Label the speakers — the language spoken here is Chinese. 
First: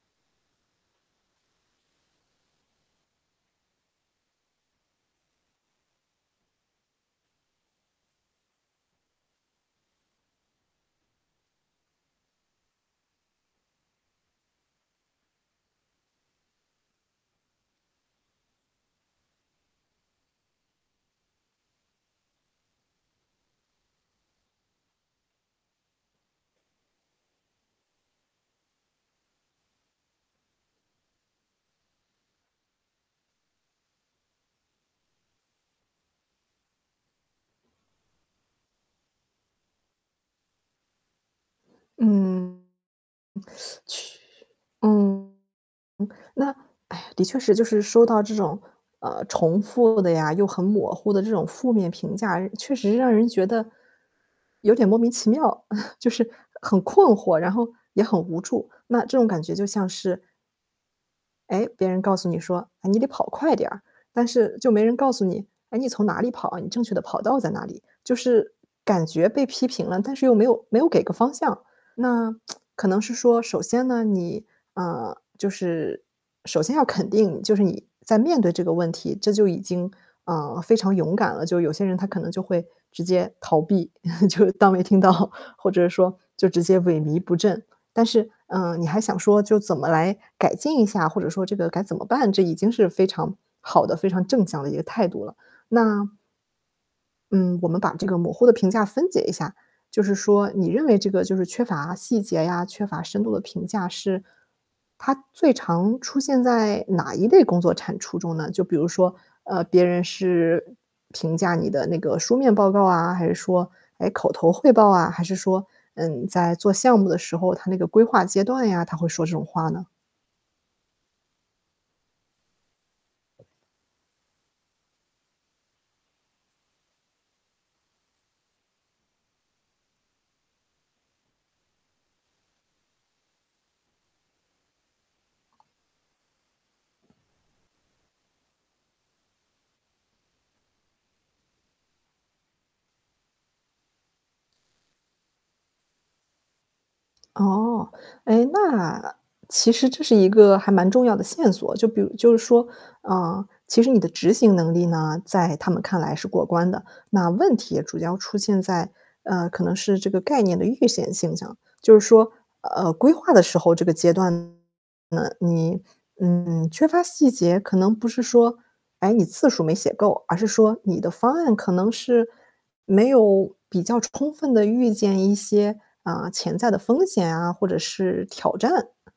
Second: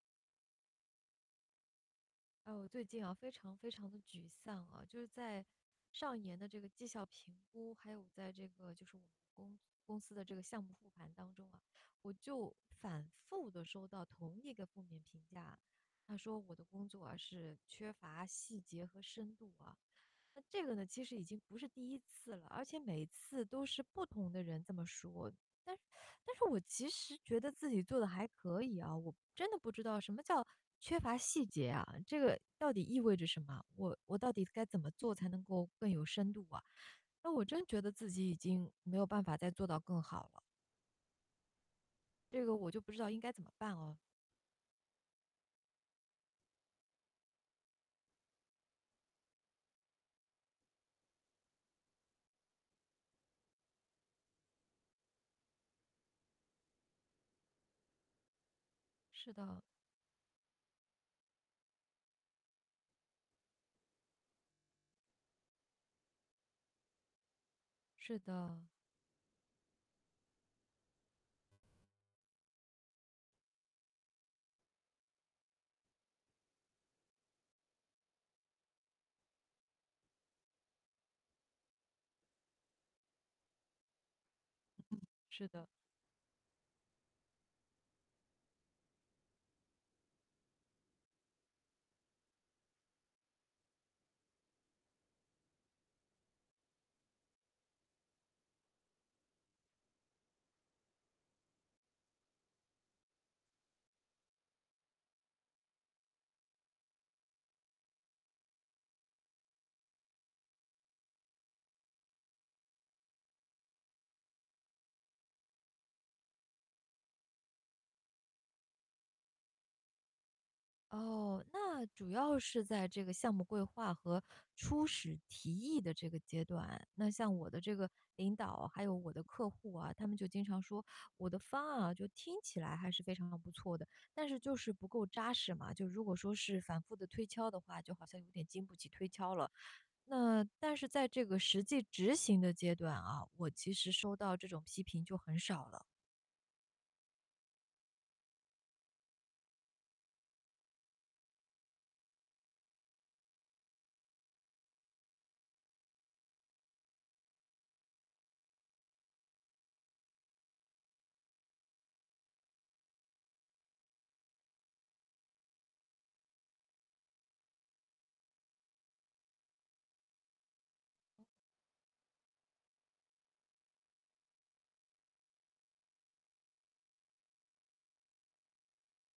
Speaker 1: 啊，我最近啊，非常非常地沮丧啊，就是在上一年的这个绩效评估，还有在这个就是我们公公司的这个项目付款当中啊。我就反复地收到同一个负面评价，他说我的工作啊，是缺乏细节和深度啊，那这个呢，其实已经不是第1次了，而且每次都是不同的人这么说。但 但是我其实觉得自己做得还可以啊，我真的不知道什么叫缺乏细节啊？这个到底意味着什么？我我到底该怎么做才能够更有深度啊，那我真觉得自己已经没有办法再做到更好了。这个
Speaker 2: 嗯。
Speaker 1: 我就不知道应该怎么办 啊。
Speaker 2: 确嗯，那哎呀，的确是，就是收到这种，呃，重复的呀又很模糊的这种负面评价，确实让人觉得，有点莫名其妙，就是很困惑，然后也很无助。那这种
Speaker 1: 是
Speaker 2: 感觉
Speaker 1: 的。
Speaker 2: 就像是诶，别人告诉你说：“啊，你得跑快点儿。”但是就没人告诉你，“诶，你从哪里跑啊，你正确的跑道在哪里？”就
Speaker 1: 是
Speaker 2: 是，
Speaker 1: 的。
Speaker 2: 感觉被批评了，但是又没有没有给个方向。那 可能是说，首先呢，你，啊，就是首先要肯定就是你在面对这个问题，这就已经，啊，非常勇敢了。就有些人他可能就会直接逃避，就当没听
Speaker 1: 嗯，
Speaker 2: 到，
Speaker 1: 是的。
Speaker 2: 或者说就直接萎靡不振。但是，啊，你还想说就怎么来改进一下，或者说这个该怎么办？这已经是非常好的、非常正向的一个态度了。那嗯，我们把这个模糊的评价分解一下，就是说你认为这个就是缺乏细节呀、缺乏深度的评价是，它最常出现在哪一类工作产出中呢？就比如说，呃，别人是评价你的那个书面报告啊，还是说，诶，口头汇报啊，还是说，嗯，在做项目的时候，它那个规划阶段呀，他会说这种话呢？
Speaker 1: 哦，那主要是在这个项目规划和初始提议的这个阶段。那像我的这个领导，还有我的客户啊，他们就经常说，我的方案啊，就听起来还是非常不错的。但是就是不够扎实嘛，就如果说是反复的推敲的话，就好像有点经不起推敲了。那但是在这个实际执行的阶段啊，我其实收到这种批评就很少了。
Speaker 2: 哦。诶，那其实这是一个还蛮重要的线索，就比如就是说，呃，其实你的执行能力呢，在他们看来是过关的。那问题也主要出现在，呃，可能是这个概念的预选现象，就是说呃，规划的时候这个阶段呢，你，嗯，缺乏细节，可能不是说，诶，你字数没写够，而是说你的方案可能是，没有比较充分地预见一些，呃，潜在的风险啊，或者是挑战。